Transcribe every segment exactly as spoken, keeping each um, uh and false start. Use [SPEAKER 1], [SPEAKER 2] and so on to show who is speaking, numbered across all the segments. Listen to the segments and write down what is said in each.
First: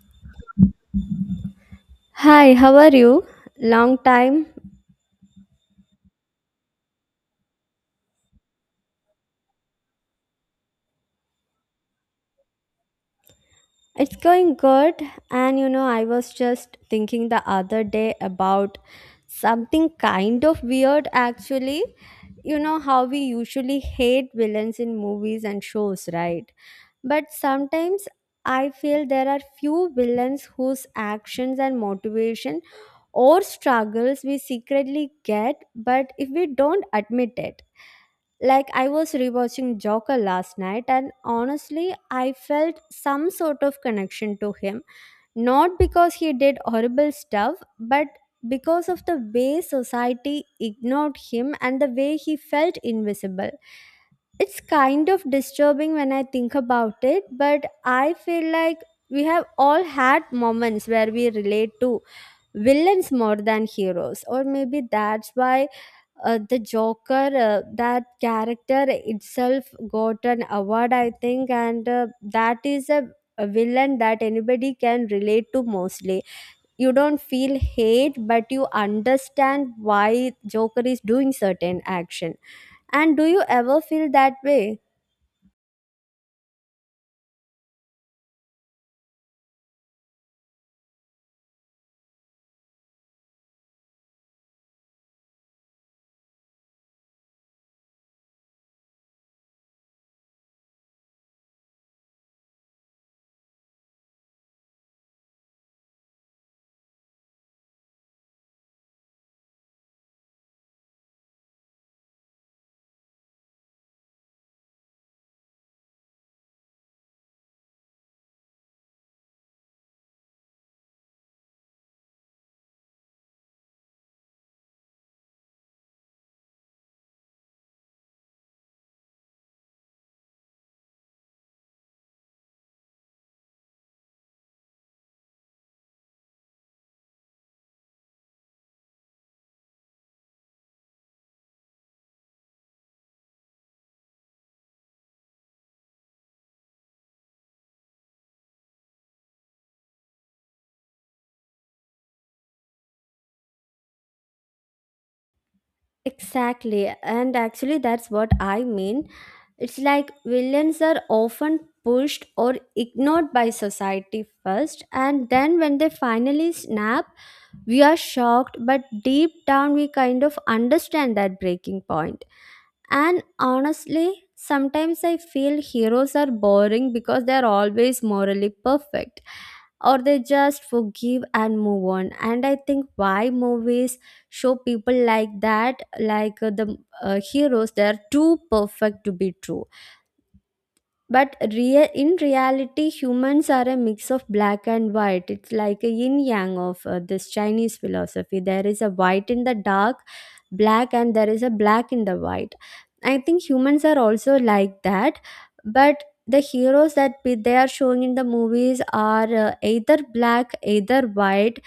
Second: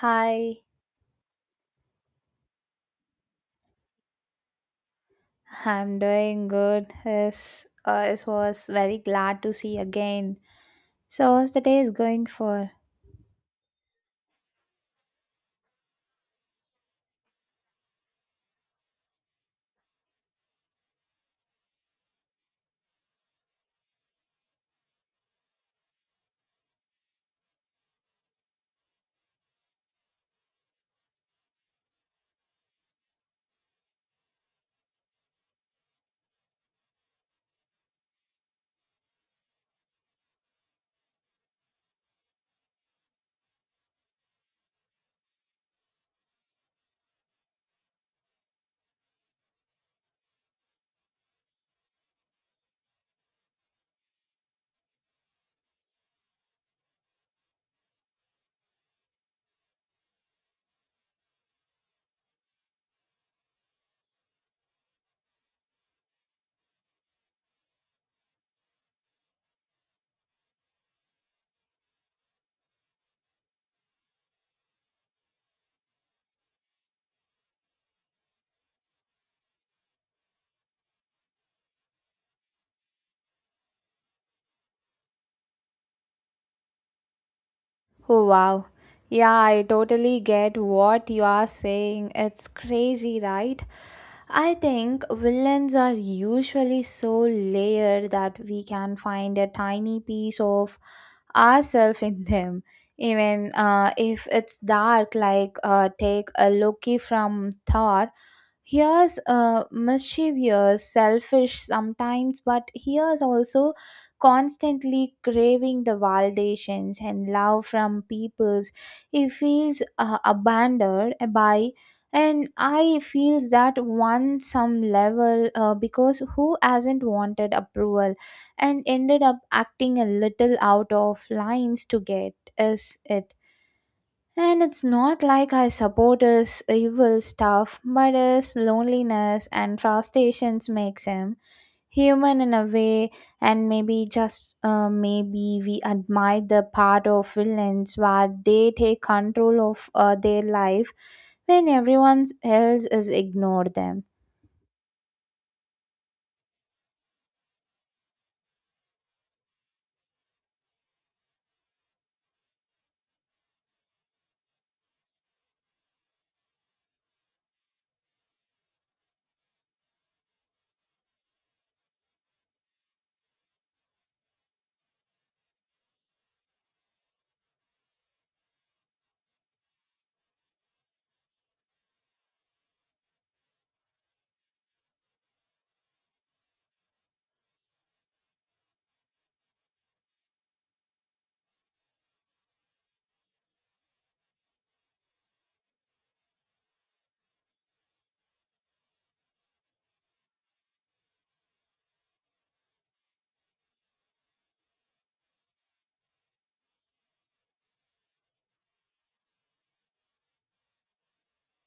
[SPEAKER 1] Hi,
[SPEAKER 2] Hi, how are you? Long time.
[SPEAKER 1] I'm doing good. Yes, uh, it was very glad to see again. So, how's the day is going for?
[SPEAKER 2] It's going good. And you know, I was just thinking the other day about something kind of weird actually. You know how we usually hate villains in movies and shows, right? But sometimes I feel there are few villains whose actions and motivation or struggles we secretly get, but if we don't admit it. Like I was rewatching Joker last night, and honestly I felt some sort of connection to him, not because he did horrible stuff but because of the way society ignored him and the way he felt invisible. It's kind of disturbing when I think about it, but I feel like we have all had moments where we relate to villains more than heroes, or maybe that's why uh, the Joker, uh, that character itself got an award, I think, and uh, that is a, a villain that anybody can relate to mostly. You don't feel hate, but you understand why Joker is doing certain action. And do you ever feel that way?
[SPEAKER 1] Oh, wow. Yeah, I totally get what you are saying. It's crazy, right? I think villains are usually so layered that we can find a tiny piece of ourselves in them. Even uh, if it's dark, like uh, take a Loki from Thor. Here's uh, mischievous, selfish sometimes, but here's also constantly craving the validations and love from peoples. He feels uh, abandoned by, and I feels that one some level uh, because who hasn't wanted approval and ended up acting a little out of lines to get is it, and it's not like I support his evil stuff, but his loneliness and frustrations makes him human in a way, and maybe just uh, maybe we admire the part of villains where they take control of uh, their life when everyone else is ignore them.
[SPEAKER 2] Exactly, and actually, that's what I mean. It's like villains are often pushed or ignored by society first, and then when they finally snap, we are shocked, but deep down, we kind of understand that breaking point. And honestly, sometimes I feel heroes are boring because they're always morally perfect, or they just forgive and move on. And I think why movies show people like that, like uh, the uh, heroes, they're too perfect to be true. But rea- in reality humans are a mix of black and white. It's like a yin yang of uh, this Chinese philosophy. There is a white in the dark black and there is a black in the white. I think humans are also like that. But the heroes that we- they are showing in the movies are uh, either black either white.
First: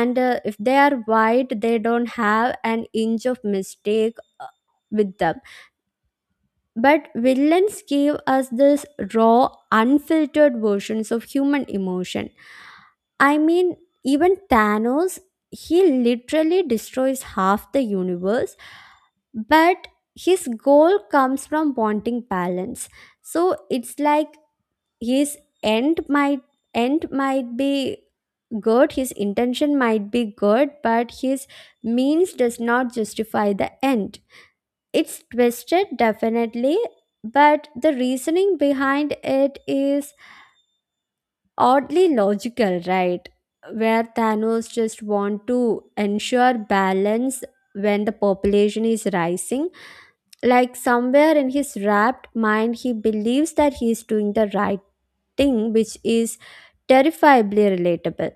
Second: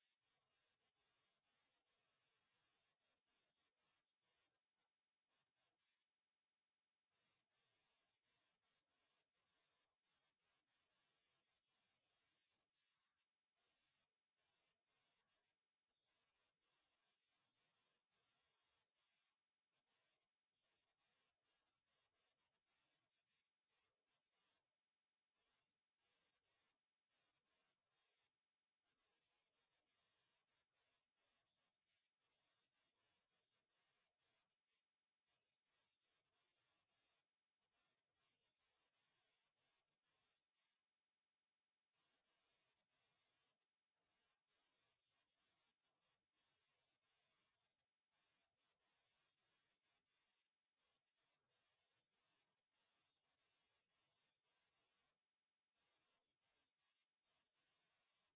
[SPEAKER 2] And uh, if they are white, they don't have an inch of mistake uh, with them. But villains gave us this raw, unfiltered versions of human emotion. I mean, even Thanos, he literally destroys half the universe, but his goal comes from wanting balance. So it's like his end might end might be good, his intention might be good, but his means does not justify the end. It's twisted, definitely, but the reasoning behind it is oddly logical, right? Where Thanos just want to ensure balance when the population is rising. Like somewhere in his rapt mind, he believes that he is doing the right thing, which is terrifiably relatable.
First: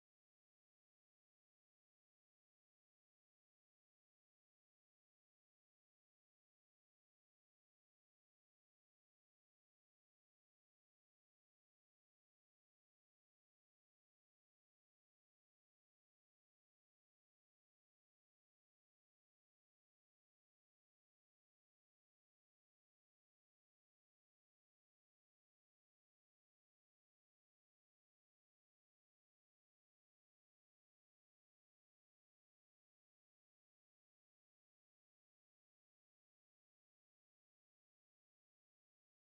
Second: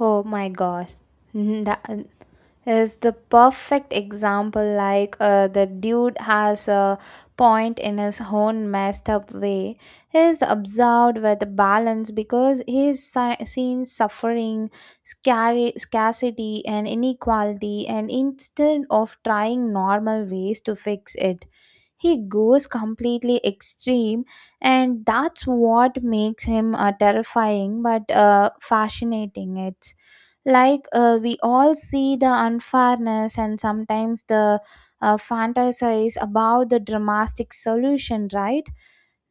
[SPEAKER 1] Oh my gosh, Mhm, that is the perfect example like uh, the dude has a point in his own messed up way. He is observed with balance because he is si- seen suffering, scary, scarcity and inequality, and instead of trying normal ways to fix it, he goes completely extreme, and that's what makes him uh, terrifying but uh, fascinating. It's like uh, we all see the unfairness and sometimes the uh, fantasize about the dramatic solution, right?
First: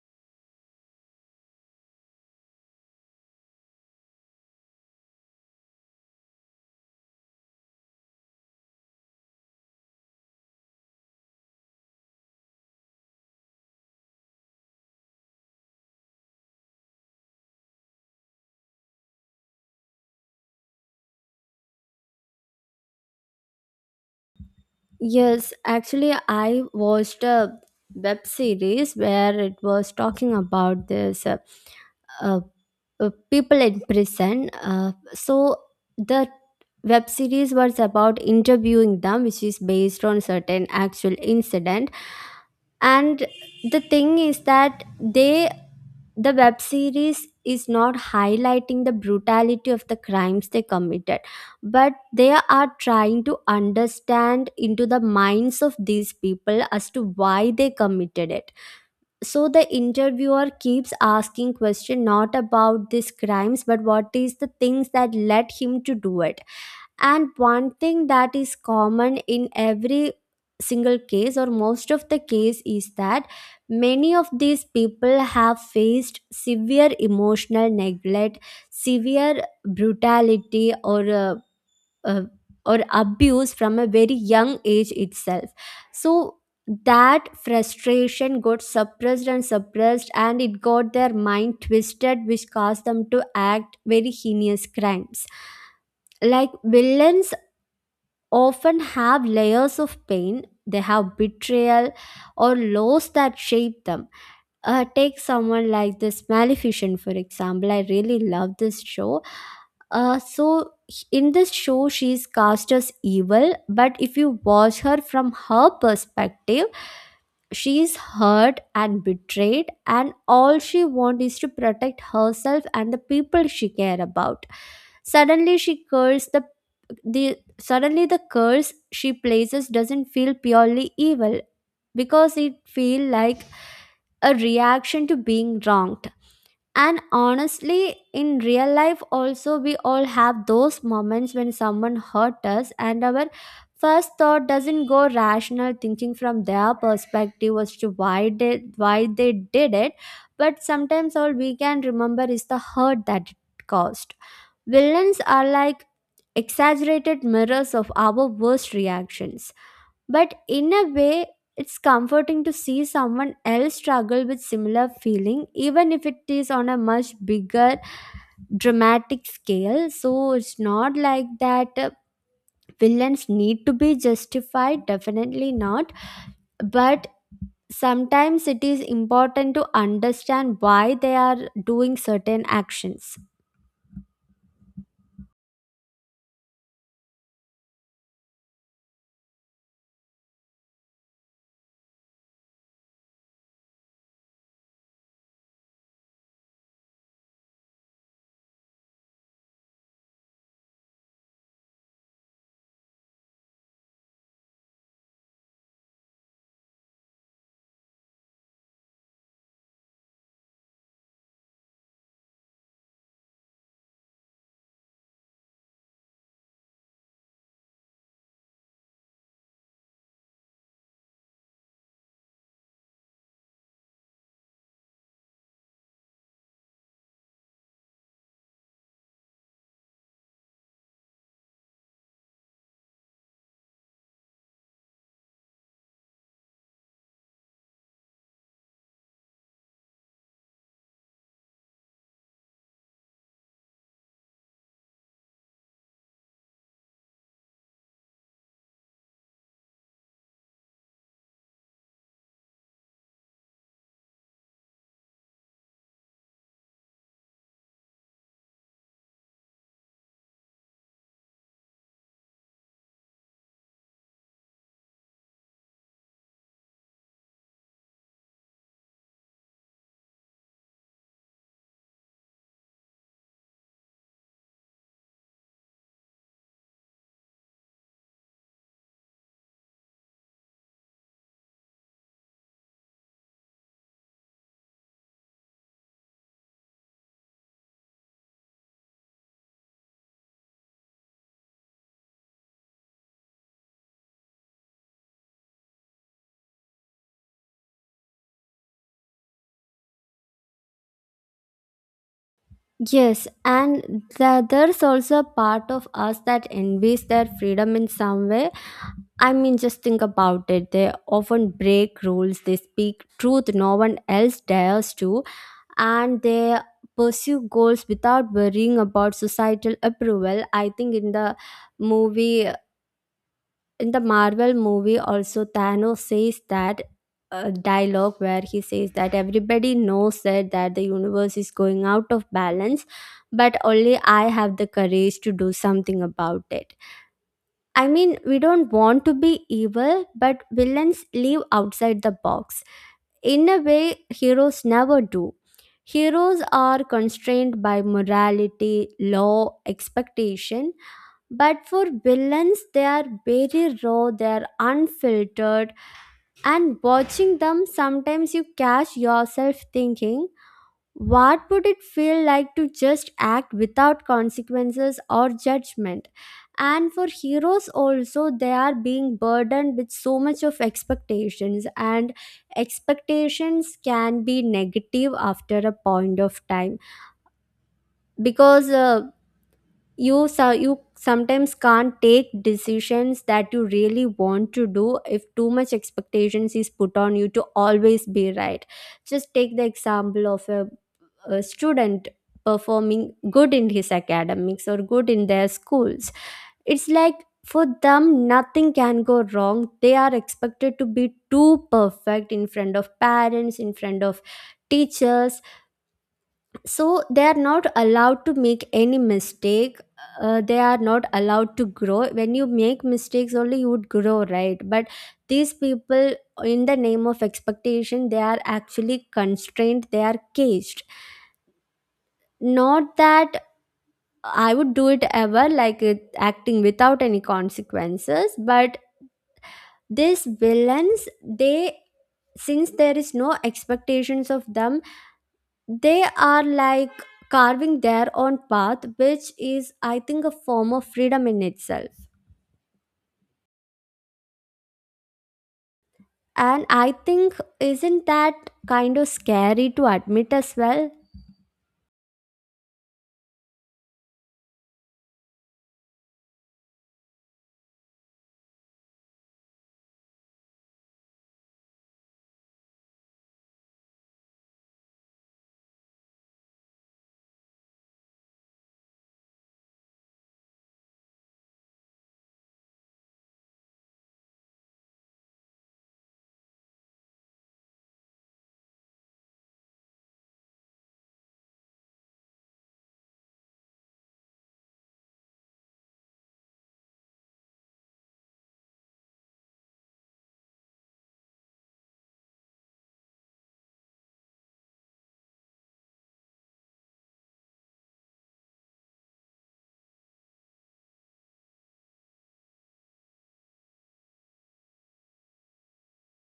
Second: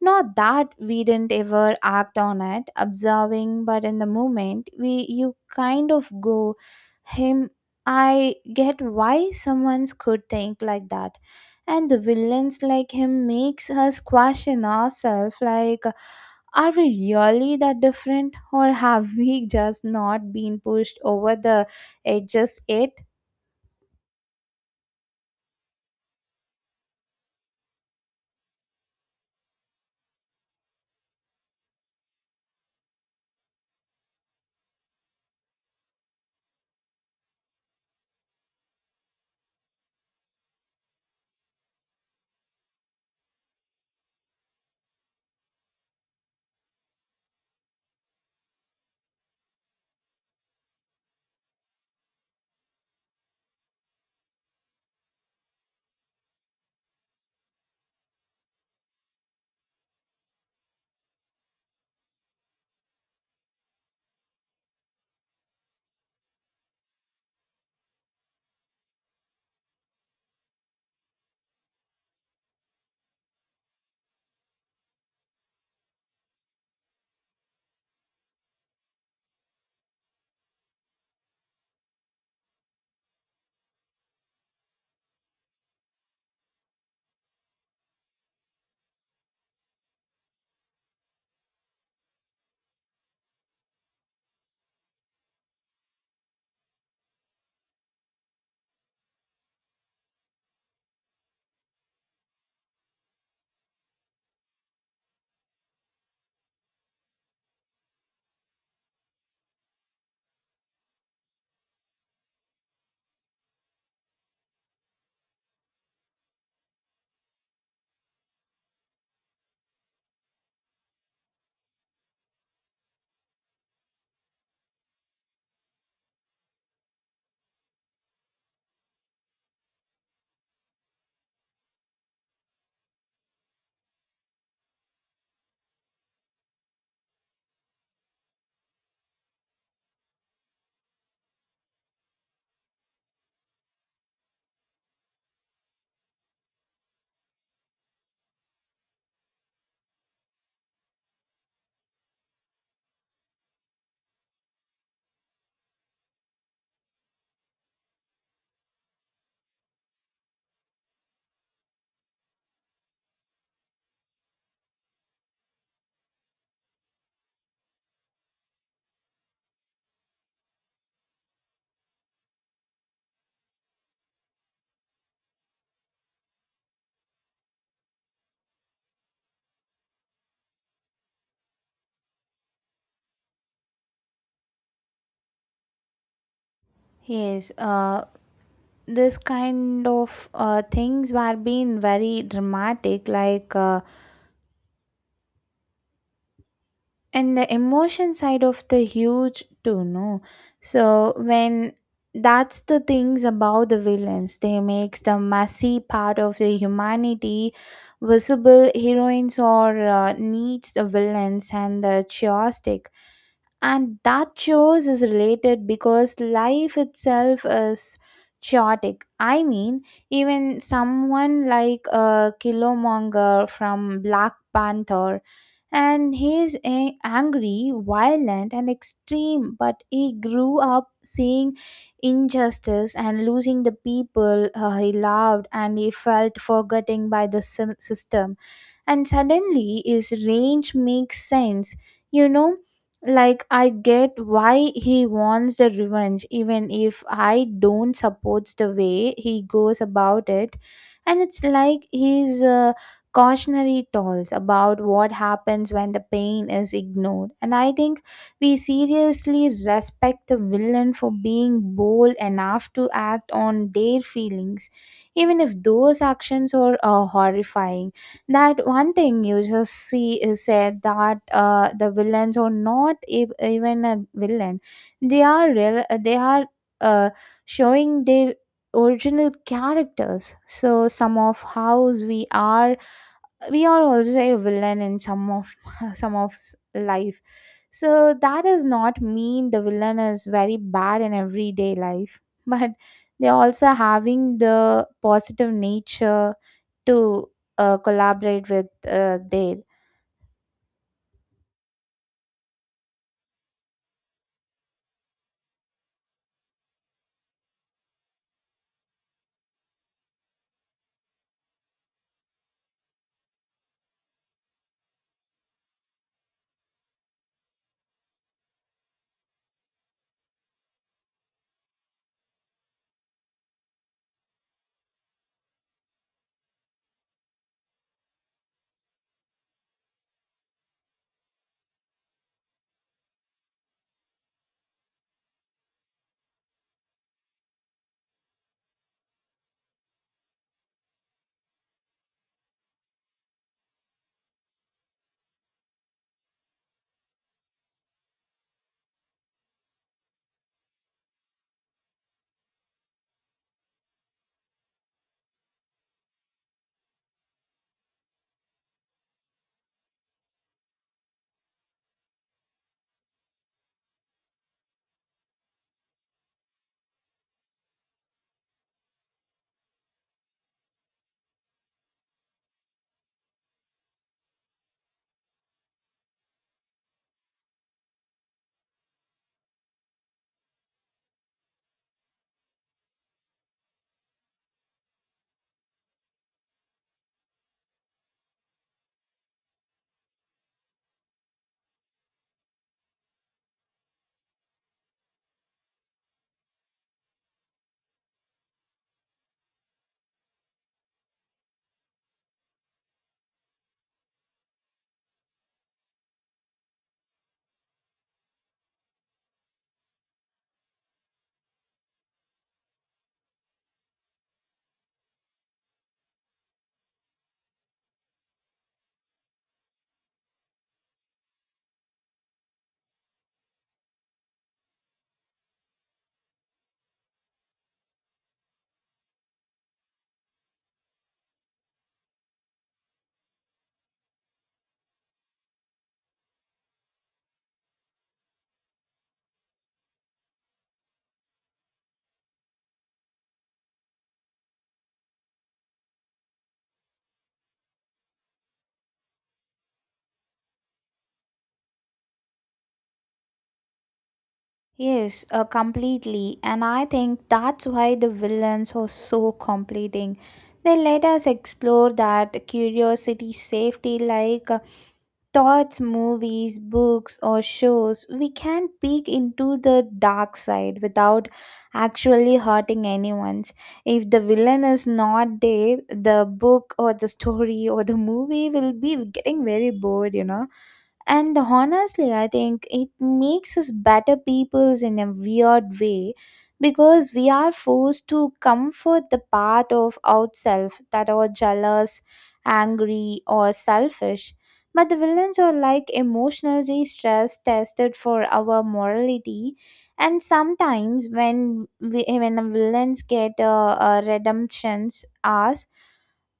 [SPEAKER 1] Not that we didn't ever act on it observing, but in the moment we you kind of go him. I get why someone could think like that, and the villains like him makes us question ourselves, like, are we really that different, or have we just not been pushed over the edges yet?
[SPEAKER 2] Yes, actually, I watched a web series where it was talking about this uh, uh, uh, people in prison. Uh, so the web series was about interviewing them, which is based on certain actual incident. And the thing is that they the web series is not highlighting the brutality of the crimes they committed, but they are trying to understand into the minds of these people as to why they committed it. So the interviewer keeps asking question not about these crimes but what is the things that led him to do it. And one thing that is common in every single case or most of the case is that many of these people have faced severe emotional neglect, severe brutality, or uh, uh, or abuse from a very young age itself. So that frustration got suppressed and suppressed and it got their mind twisted, which caused them to act very heinous crimes, like villains often have layers of pain. They have betrayal or loss that shape them. Uh, take someone like this Maleficent, for example. I really love this show. Uh, so, in this show, she is cast as evil, but if you watch her from her perspective, she is hurt and betrayed and all she wants is to protect herself and the people she care about. Suddenly she curses the the suddenly The curse she places doesn't feel purely evil, because it feel like a reaction to being wronged. And honestly, in real life, also, we all have those moments when someone hurt us, and our first thought doesn't go rational thinking from their perspective as to why they why they did it. But sometimes all we can remember is the hurt that it caused. Villains are like exaggerated mirrors of our worst reactions. But in a way, it's comforting to see someone else struggle with similar feeling, even if it is on a much bigger dramatic scale. So it's not like that uh, villains need to be justified, definitely not. But sometimes it is important to understand why they are doing certain actions.
[SPEAKER 1] Yes, uh, this kind of uh, things were being very dramatic, like, uh, and the emotion side of the huge too no. So when that's the things about the villains, they makes the messy part of the humanity visible. Heroines or uh, needs the villains and the chaotic, and that shows is related because life itself is chaotic. I mean, even someone like a uh, killmonger from Black Panther, and he is a- angry, violent, and extreme. But he grew up seeing injustice and losing the people uh, he loved, and he felt forgetting by the sym- system, and suddenly his range makes sense, you know. Like, I get why he wants the revenge, even if I don't support the way he goes about it, and it's like his uh, cautionary tales about what happens when the pain is ignored. And I think we seriously respect the villain for being bold enough to act on their feelings, even if those actions are uh, horrifying. That one thing you just see is said that uh, the villains are not e- even a villain, they are real, they are uh, showing their original characters. So some of hows we are, we are also a villain in some of some of s- life. So that does not mean the villain is very bad in everyday life, but they also having the positive nature to uh, collaborate with uh, there.
[SPEAKER 2] Yes, and the, there's also a part of us that envies their freedom in some way. I mean, just think about it. They often break rules, they speak truth no one else dares to, and they pursue goals without worrying about societal approval. I think in the movie, in the Marvel movie, also Thanos says that. uh dialogue where he says that everybody knows that, that the universe is going out of balance but only I have the courage to do something about it. I mean, we don't want to be evil, but villains live outside the box. In a way, heroes never do. Heroes are constrained by morality, law, expectation, but for villains, they are very raw, they are unfiltered, and watching them, sometimes you catch yourself thinking, what would it feel like to just act without consequences or judgment? And for heroes, also, they are being burdened with so much of expectations, and expectations can be negative after a point of time, because uh, you so you sometimes can't take decisions that you really want to do if too much expectations is put on you to always be right. Just take the example of a a student performing good in his academics or good in their schools. It's like for them nothing can go wrong, they are expected to be too perfect in front of parents, in front of teachers, so they are not allowed to make any mistake. Uh, they are not allowed to grow. When you make mistakes only you would grow, right? But these people, in the name of expectation, they are actually constrained, they are caged. Not that I would do it ever, like it, acting without any consequences. But these villains, they since there is no expectations of them, they are like carving their own path, which is, I think, a form of freedom in itself. And I think, isn't that kind of scary to admit as well?
[SPEAKER 1] Yes, uh, completely. And I think that's why the villains are so completing. They let us explore that curiosity, safety, like, uh, thoughts, movies, books, or shows. We can peek into the dark side without actually hurting anyone's. If the villain is not there, the book or the story or the movie will be getting very bored, you know. And honestly, I think it makes us better peoples in a weird way because we are forced to comfort the part of ourselves that are jealous, angry, or selfish. But the villains are like emotionally stress tested for our morality, and sometimes when we, when the villains get uh, uh, redemptions, us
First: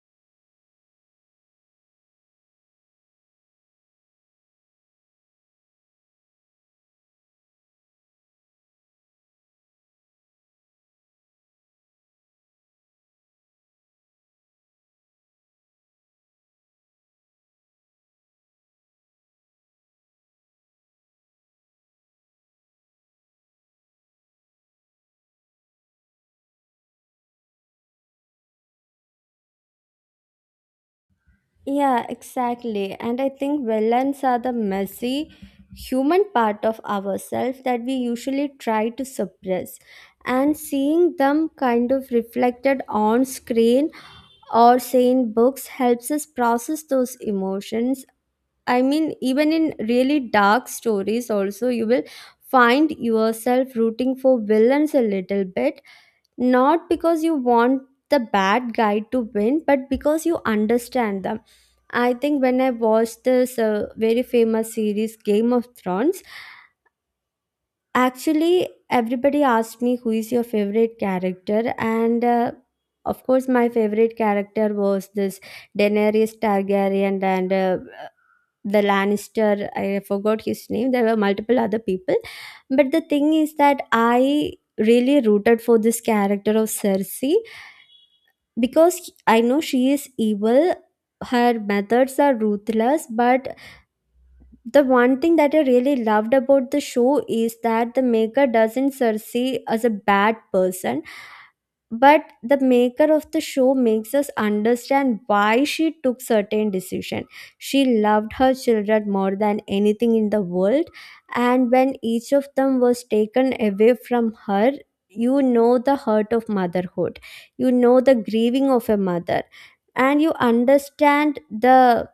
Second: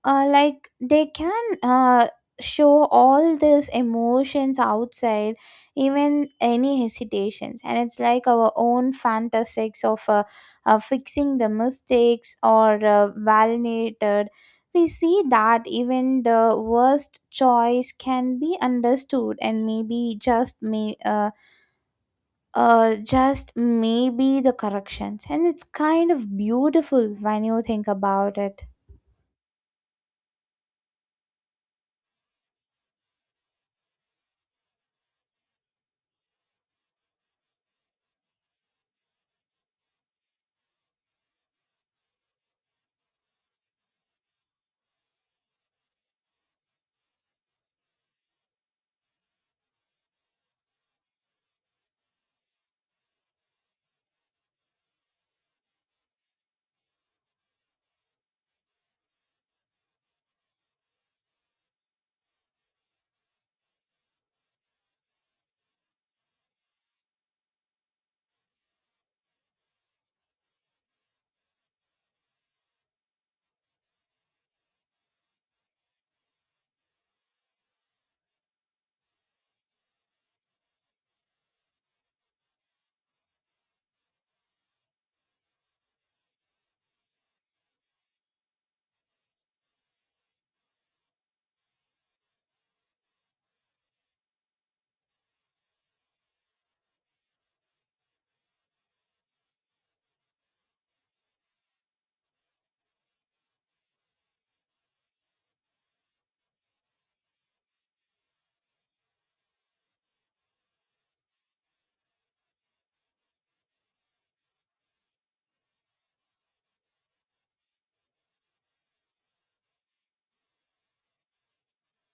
[SPEAKER 1] uh, like they can uh, show all these emotions outside even any hesitations, and it's like our own fantasies of uh, uh, fixing the mistakes or uh, validated. We see that even the worst choice can be understood, and maybe just may uh, uh, just maybe the corrections, and it's kind of beautiful when you think about it.
[SPEAKER 2] Yeah, exactly. And I think villains are the messy human part of ourselves that we usually try to suppress. And seeing them kind of reflected on screen or say in books helps us process those emotions. I mean, even in really dark stories, also, you will find yourself rooting for villains a little bit, not because you want the bad guy to win, but because you understand them. I think when I watched this uh, very famous series, Game of Thrones, actually, everybody asked me who is your favorite character, and uh, of course, my favorite character was this Daenerys Targaryen and uh, the Lannister. I forgot his name. There were multiple other people, but the thing is that I really rooted for this character of Cersei, because I know she is evil. Her methods are ruthless, but the one thing that I really loved about the show is that the maker doesn't see as a bad person, but the maker of the show makes us understand why she took certain decision. She loved her children more than anything in the world, and when each of them was taken away from her, you know the hurt of motherhood, you know the grieving of a mother, and you understand the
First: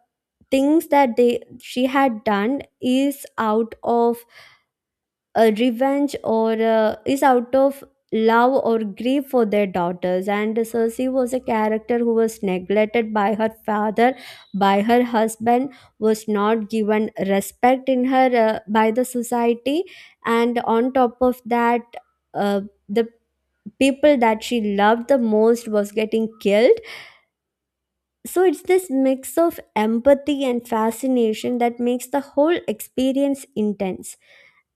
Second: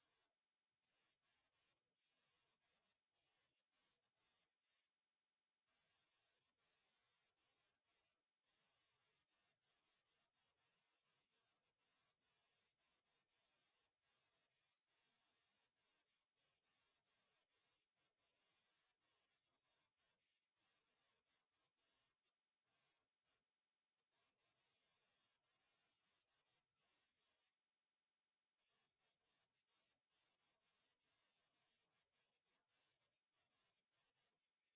[SPEAKER 2] things that they she had done is out of a revenge or uh, is out of love or grief for their daughters. And Cersei was a character who was neglected by her father, by her husband, was not given respect in her uh, by the society. And on top of that, uh, the people that she loved the most was getting killed. So it's this mix of empathy and fascination that makes the whole experience intense.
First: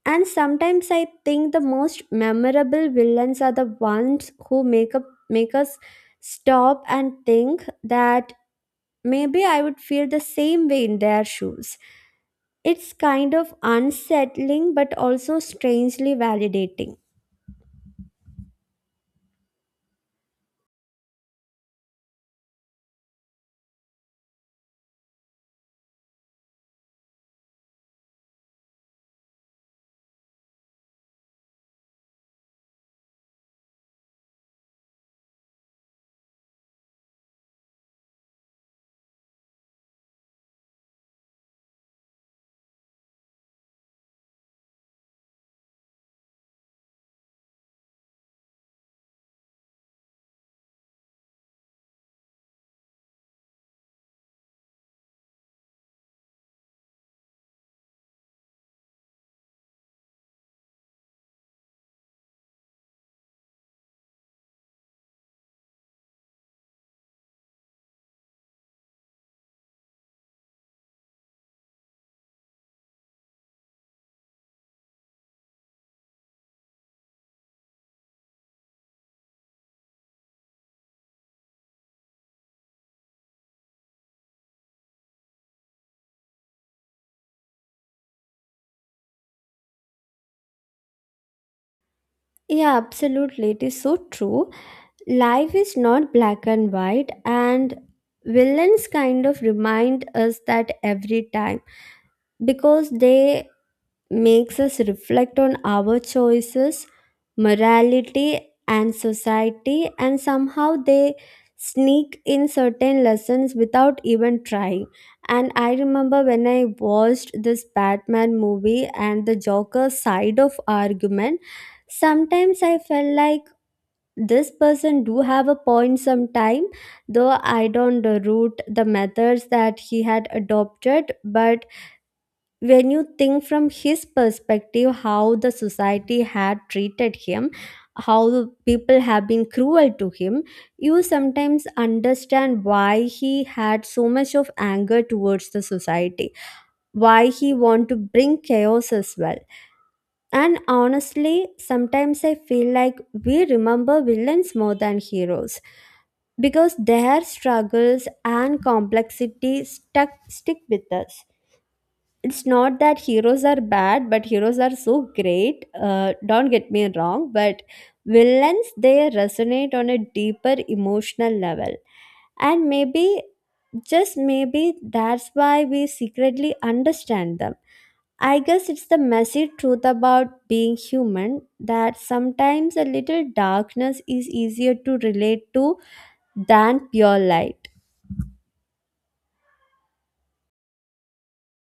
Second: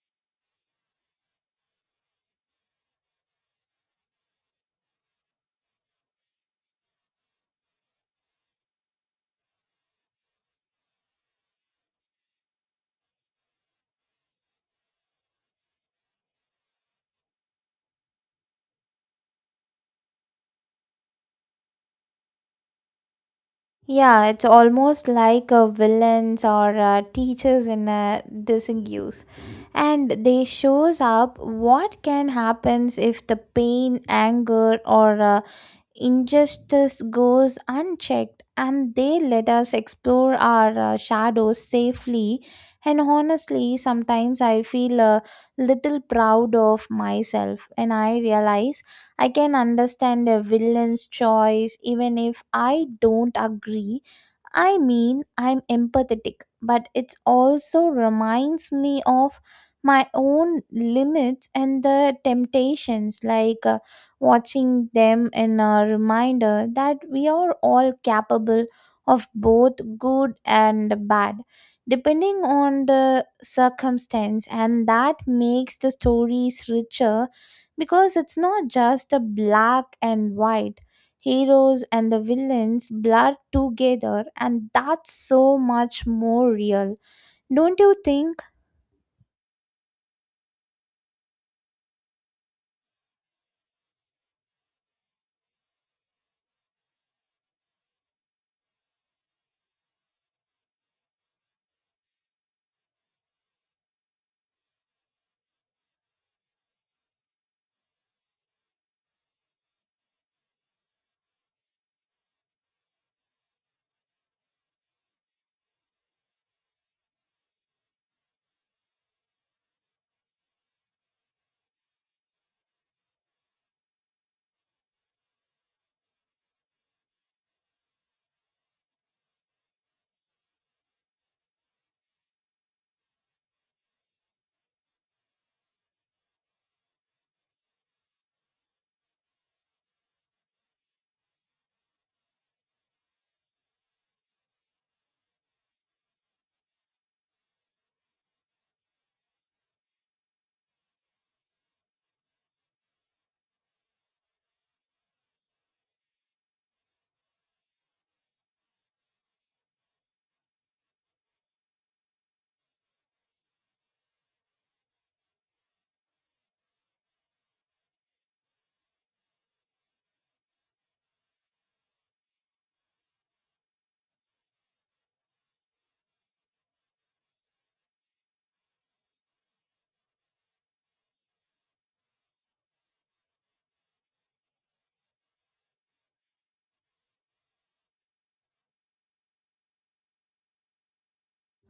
[SPEAKER 2] And sometimes I think the most memorable villains are the ones who make up make us stop and think that maybe I would feel the same way in their shoes. It's kind of unsettling but also strangely validating.
[SPEAKER 1] Yeah, it's almost like a villains or uh, teachers in uh, disguise, and they shows up what can happens if the pain, anger, or uh, injustice goes unchecked, and they let us explore our uh, shadows safely. And honestly, sometimes I feel a little proud of myself, and I realize I can understand a villain's choice even if I don't agree. I mean, I'm empathetic, but it also reminds me of my own limits and the temptations, like, uh, watching them in a reminder that we are all capable of both good and bad, depending on the circumstance, and that makes the stories richer because it's not just a black and white. Heroes and the villains blur together, and that's so much more real, don't you think?
[SPEAKER 2] Yeah, absolutely. It is so true. Life is not black and white, and villains kind of remind us that every time because they makes us reflect on our choices, morality, and society, and somehow they sneak in certain lessons without even trying. And I remember when I watched this Batman movie and the Joker side of argument, sometimes I felt like this person do have a point sometime. Though I don't root the methods that he had adopted, but when you think from his perspective how the society had treated him, how people have been cruel to him, you sometimes understand why he had so much of anger towards the society, why he want to bring chaos as well. And honestly, sometimes I feel like we remember villains more than heroes because their struggles and complexity stuck stick with us. It's not that heroes are bad, but heroes are so great, uh, don't get me wrong, but villains, they resonate on a deeper emotional level. And maybe, just maybe, that's why we secretly understand them. I guess it's the messy truth about being human, that sometimes a little darkness is easier to relate to than pure light.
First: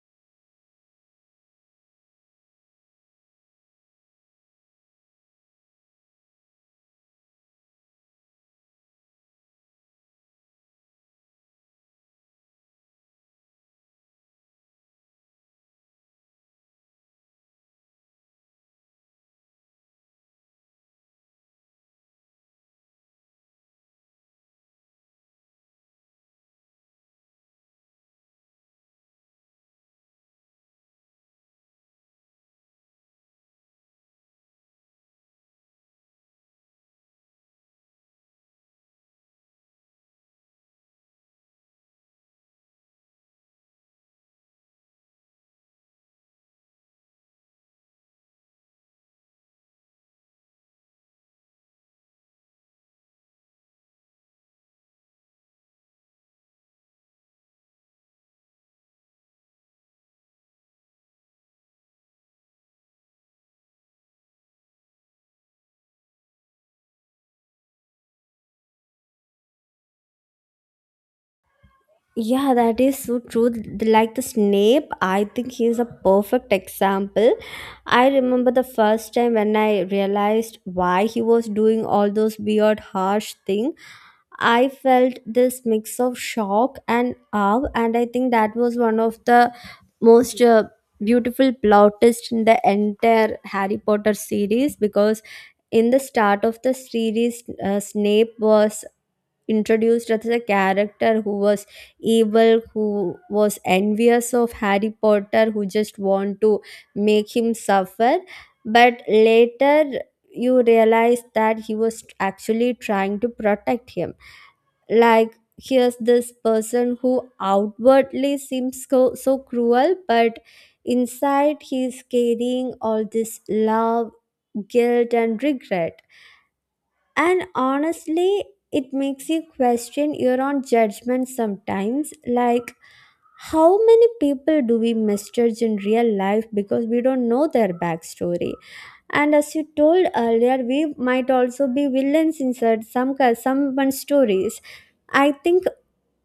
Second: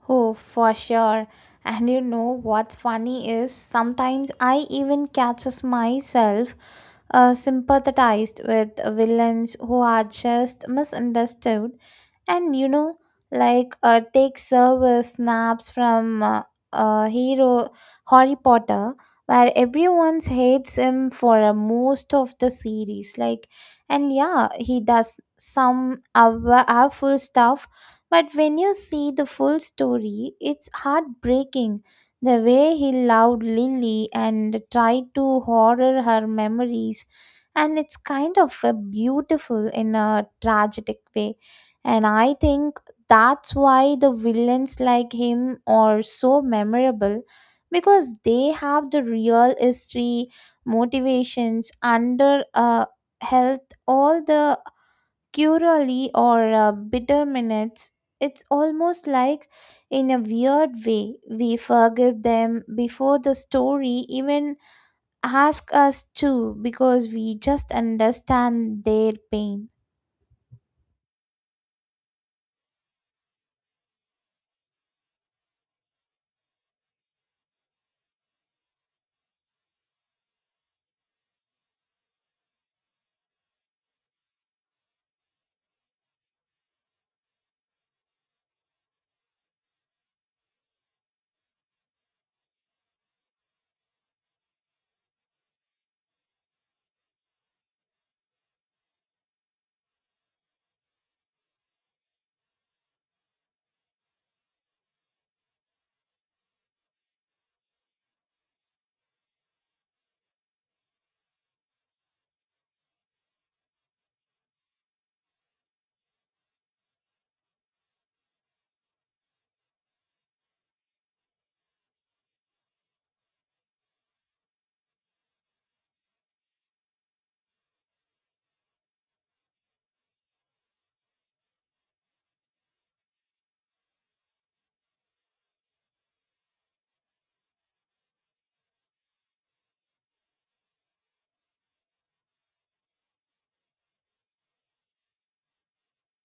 [SPEAKER 1] Oh, for sure. And you know what's funny is sometimes I even catches myself uh, sympathized with villains who are just misunderstood. And you know, like uh, take service snaps from uh, uh, hero Harry Potter, where everyone hates him for uh, most of the series, like, and yeah, he does some awful stuff, but when you see the full story, it's heartbreaking. The way he loved Lily and tried to horror her memories, and it's kind of uh, beautiful in a tragic way. And I think that's why the villains like him are so memorable, because they have the real history, motivations under uh, health, all the curally or uh, bitter minutes, it's almost like, in a weird way, we forget them before the story even asks us to because we just understand their pain.
[SPEAKER 2] Yeah, that is so true. The- Like the Snape, I think he is a perfect example. I remember the first time when I realized why he was doing all those weird, harsh thing. I felt this mix of shock and awe, and I think that was one of the most uh, beautiful plot twist in the entire Harry Potter series because in the start of the series, uh, Snape was introduced as a character who was evil, who was envious of Harry Potter, who just want to make him suffer. But later you realize that he was actually trying to protect him. Like here's this person who outwardly seems so, so cruel, but inside he's carrying all this love, guilt, and regret. And honestly, it makes you question your own judgment sometimes. Like, how many people do we misjudge in real life because we don't know their backstory? And as you told earlier, we might also be villains inside some ca- someone's stories. I think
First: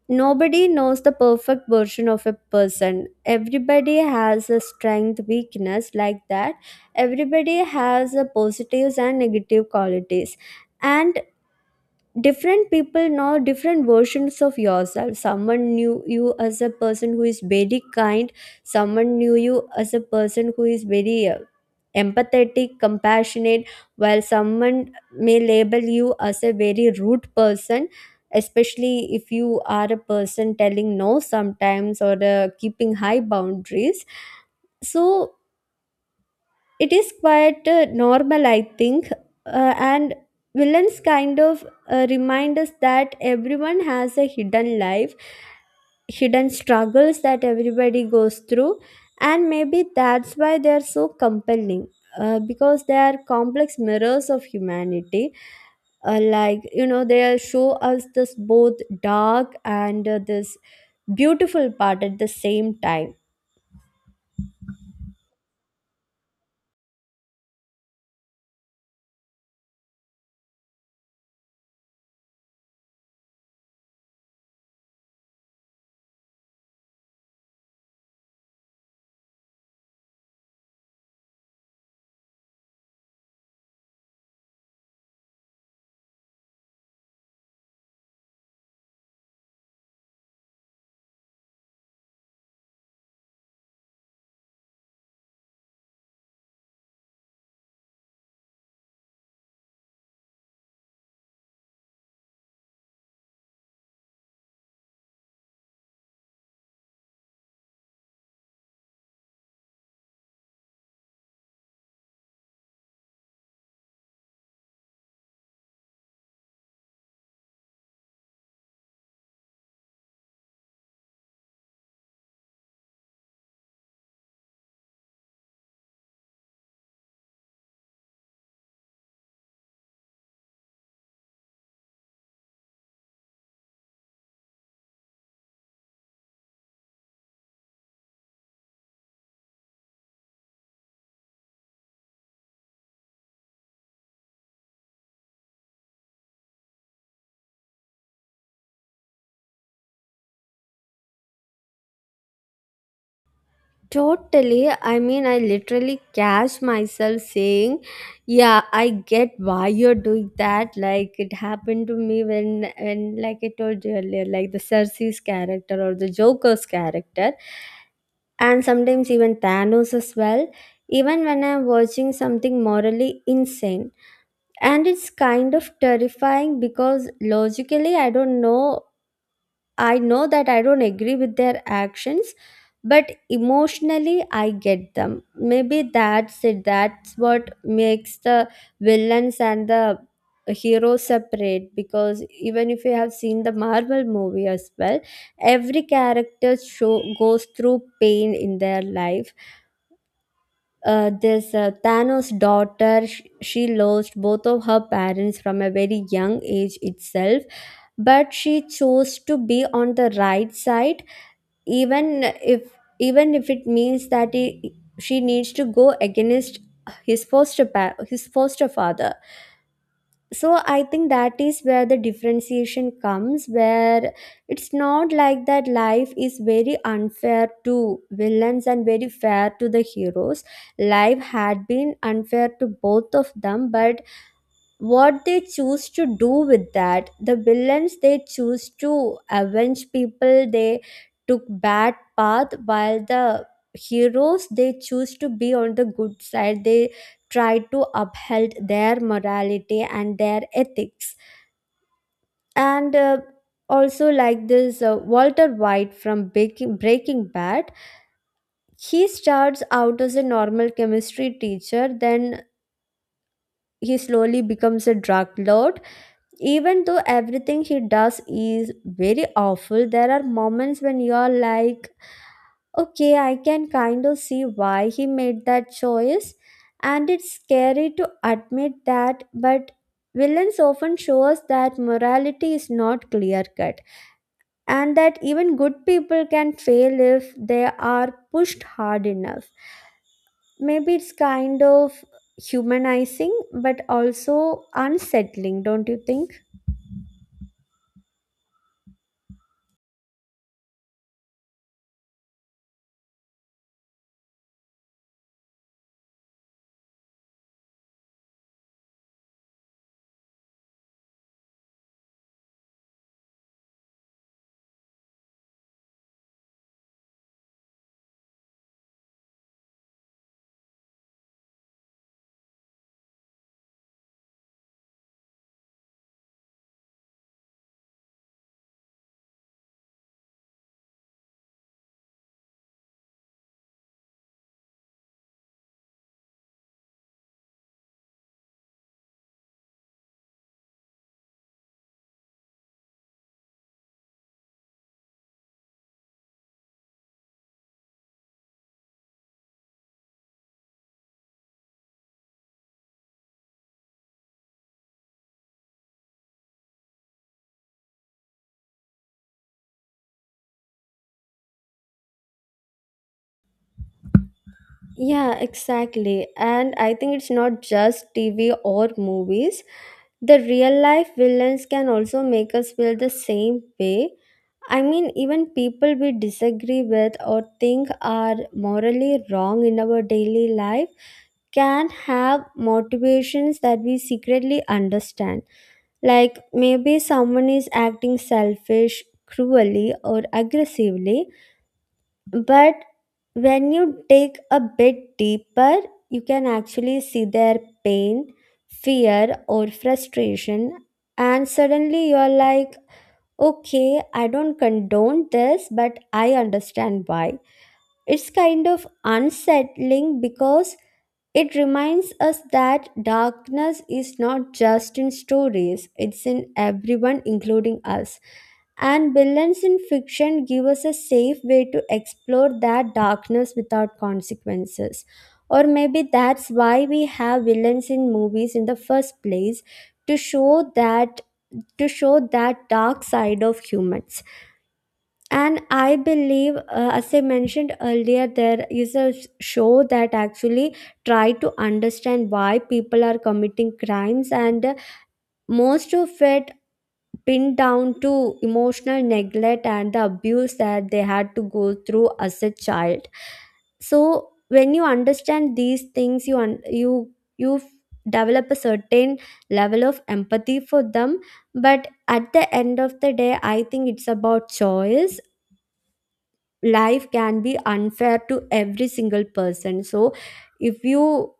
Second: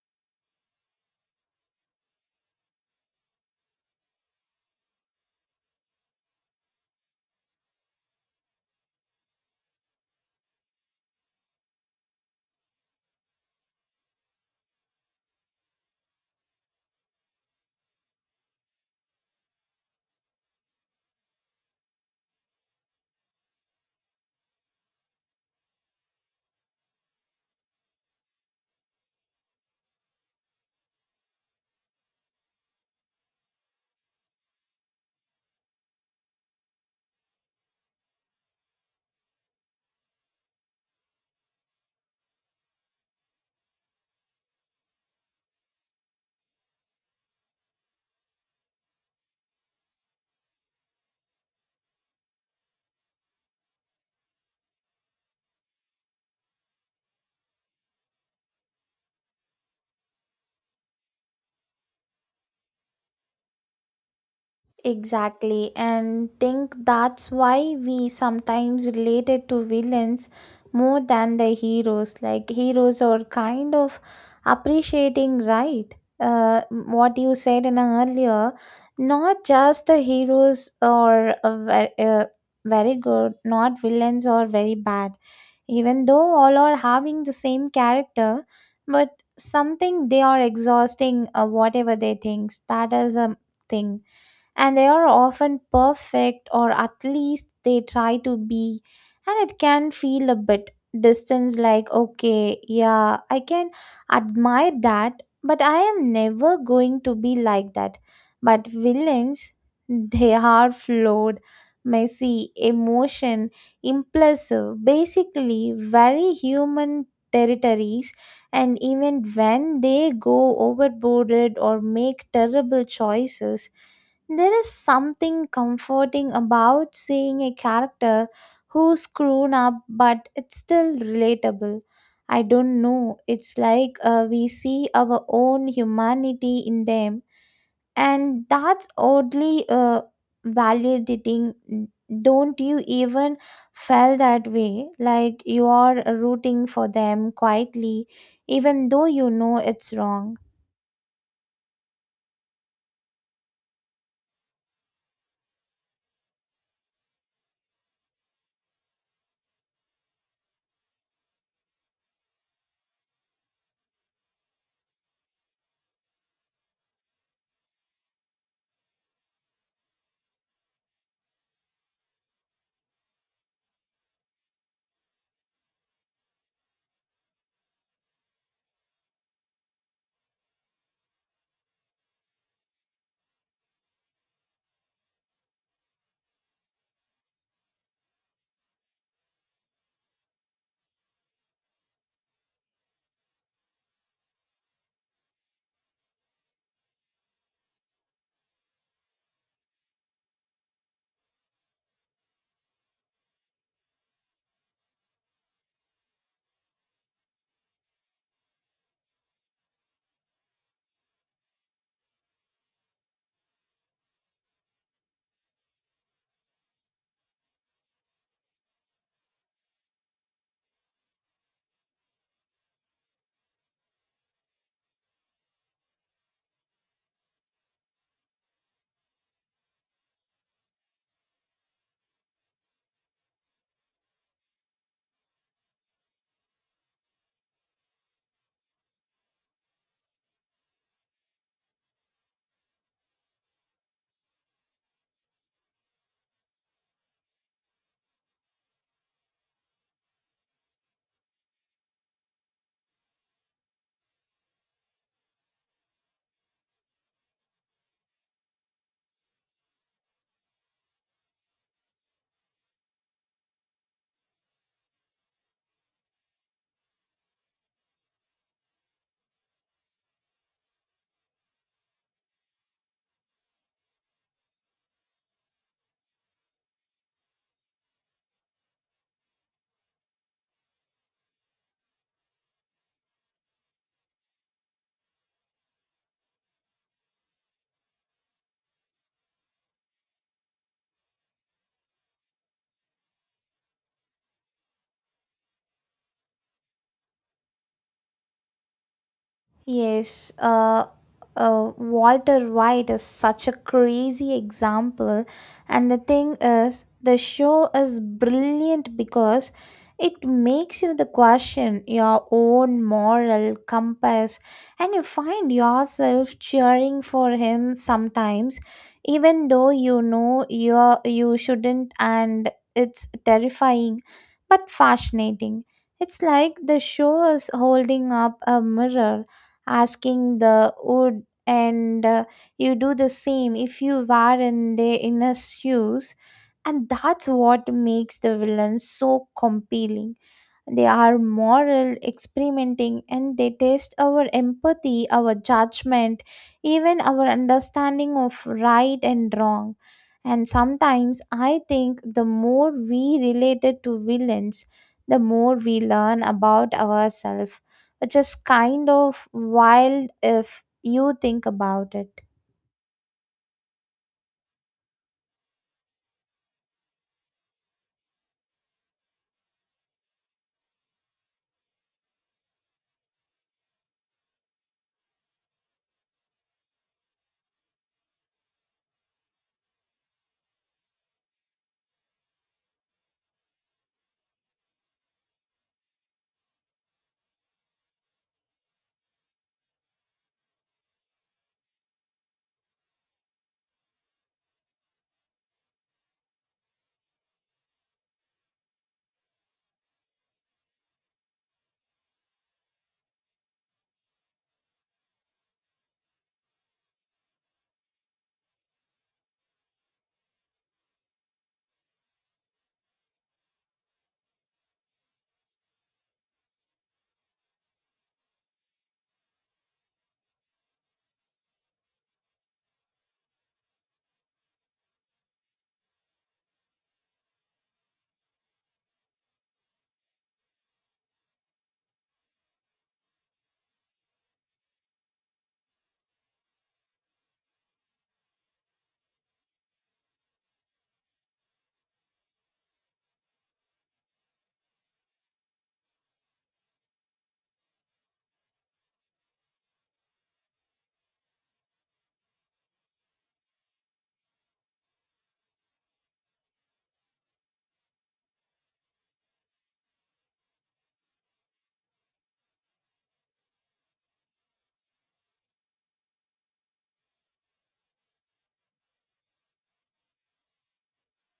[SPEAKER 2] nobody knows the perfect version of a person. Everybody has a strength, weakness like that. Everybody has a positives and negative qualities. And different people know different versions of yourself. Someone knew you as a person who is very kind, someone knew you as a person who is very uh, empathetic, compassionate, while someone may label you as a very rude person, especially if you are a person telling no sometimes, or uh, keeping high boundaries. So it is quite uh, normal, I think. Uh, and villains kind of uh, remind us that everyone has a hidden life, hidden struggles that everybody goes through. And maybe that's why they are so compelling, uh, because they are complex mirrors of humanity. Uh, like you know, they show us this both dark and, uh, this beautiful part at the same time.
[SPEAKER 1] Exactly, and think that's why we sometimes relate it to villains more than the heroes. Like heroes are kind of appreciating, right? Uh, what you said in a earlier, not just the heroes are uh, ve- uh, very good, not villains are very bad. Even though all are having the same character, but something they are exhausting uh, whatever they think. That is a thing, and they are often perfect or at least they try to be, and it can feel a bit distance, like, okay, yeah, I can admire that, but I am never going to be like that. But villains, they are flawed, messy emotion, impulsive, basically very human territories. And even when they go overboard or make terrible choices, there is something comforting about seeing a character who's grown up but it's still relatable. I don't know, it's like uh, we see our own humanity in them, and that's oddly uh, validating. Don't you even feel that way? Like you are rooting for them quietly, even though you know it's wrong.
[SPEAKER 2] Totally. I mean, I literally catch myself saying, "Yeah, I get why you're doing that." Like it happened to me when, when like I told you earlier, like the Cersei's character or the Joker's character, and sometimes even Thanos as well. Even when I'm watching something morally insane, and it's kind of terrifying because logically I don't know I know that I don't agree with their actions, but emotionally I get them. Maybe that's it. That's what makes the villains and the heroes separate, because even if you have seen the Marvel movie as well, every character show goes through pain in their life. Uh, this uh, Thanos' daughter, sh- she lost both of her parents from a very young age itself, but she chose to be on the right side, even if, even if it means that he, she needs to go against his foster pa- his foster father. So I think that is where the differentiation comes, where it's not like that life is very unfair to villains and very fair to the heroes. Life had been unfair to both of them, but what they choose to do with that, the villains, they choose to avenge people, they took bad path, while the heroes, they choose to be on the good side, they try to uphold their morality and their ethics. And uh, also like this uh, Walter White from breaking, breaking bad, he starts out as a normal chemistry teacher, then he slowly becomes a drug lord. Even though everything he does is very awful, there are moments when you're like, okay, I can kind of see why he made that choice. And it's scary to admit that, but villains often show us that morality is not clear cut, and that even good people can fail if they are pushed hard enough. Maybe it's kind of humanizing but also unsettling, don't you think?
[SPEAKER 1] Yes, uh, uh, Walter White is such a crazy example, and the thing is, the show is brilliant because it makes you the question your own moral compass, and you find yourself cheering for him sometimes, even though you know you you shouldn't, and it's terrifying, but fascinating. It's like the show is holding up a mirror asking the would and uh, you do the same if you were in their inner shoes, and that's what makes the villain so compelling. They are moral, experimenting, and they test our empathy, our judgment, even our understanding of right and wrong. And sometimes I think the more we related to villains, the more we learn about ourselves, which is kind of wild if you think about it.
[SPEAKER 2] Yeah, exactly. And I think it's not just T V or movies. The real life villains can also make us feel the same way. I mean, even people we disagree with or think are morally wrong in our daily life can have motivations that we secretly understand. Like maybe someone is acting selfish, cruelly, or aggressively, but when you dig a bit deeper, you can actually see their pain, fear, or frustration. And suddenly you're like, okay, I don't condone this, but I understand why. It's kind of unsettling because it reminds us that darkness is not just in stories, it's in everyone, including us. And villains in fiction give us a safe way to explore that darkness without consequences. Or maybe that's why we have villains in movies in the first place, to show that to show that dark side of humans. And I believe, uh, as I mentioned earlier, there is a s- show that actually try to understand why people are committing crimes, and uh, most of it pinned down to emotional neglect and the abuse that they had to go through as a child. So when you understand these things, you un- you you f- develop a certain level of empathy for them. But at the end of the day, I think it's about choice. Life can be unfair to every single person, so if you,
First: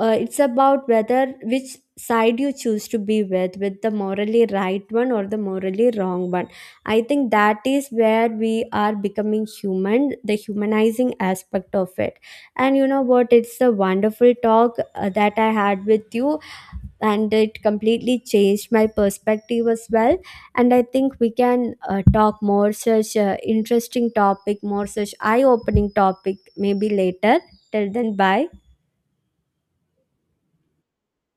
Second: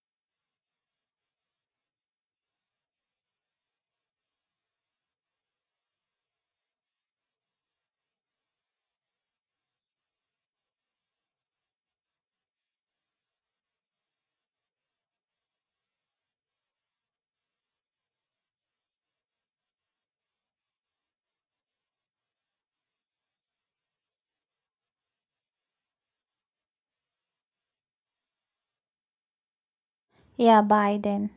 [SPEAKER 2] uh, it's about whether which side you choose to be with with the morally right one or the morally wrong one. I think that is where we are becoming human, the humanizing aspect of it. And you know what, it's a wonderful talk uh, that I had with you, and it completely changed my perspective as well. And I think we can uh, talk more such uh, interesting topic, more such eye opening topic maybe later. Till then, bye.
[SPEAKER 1] Yeah, bye then.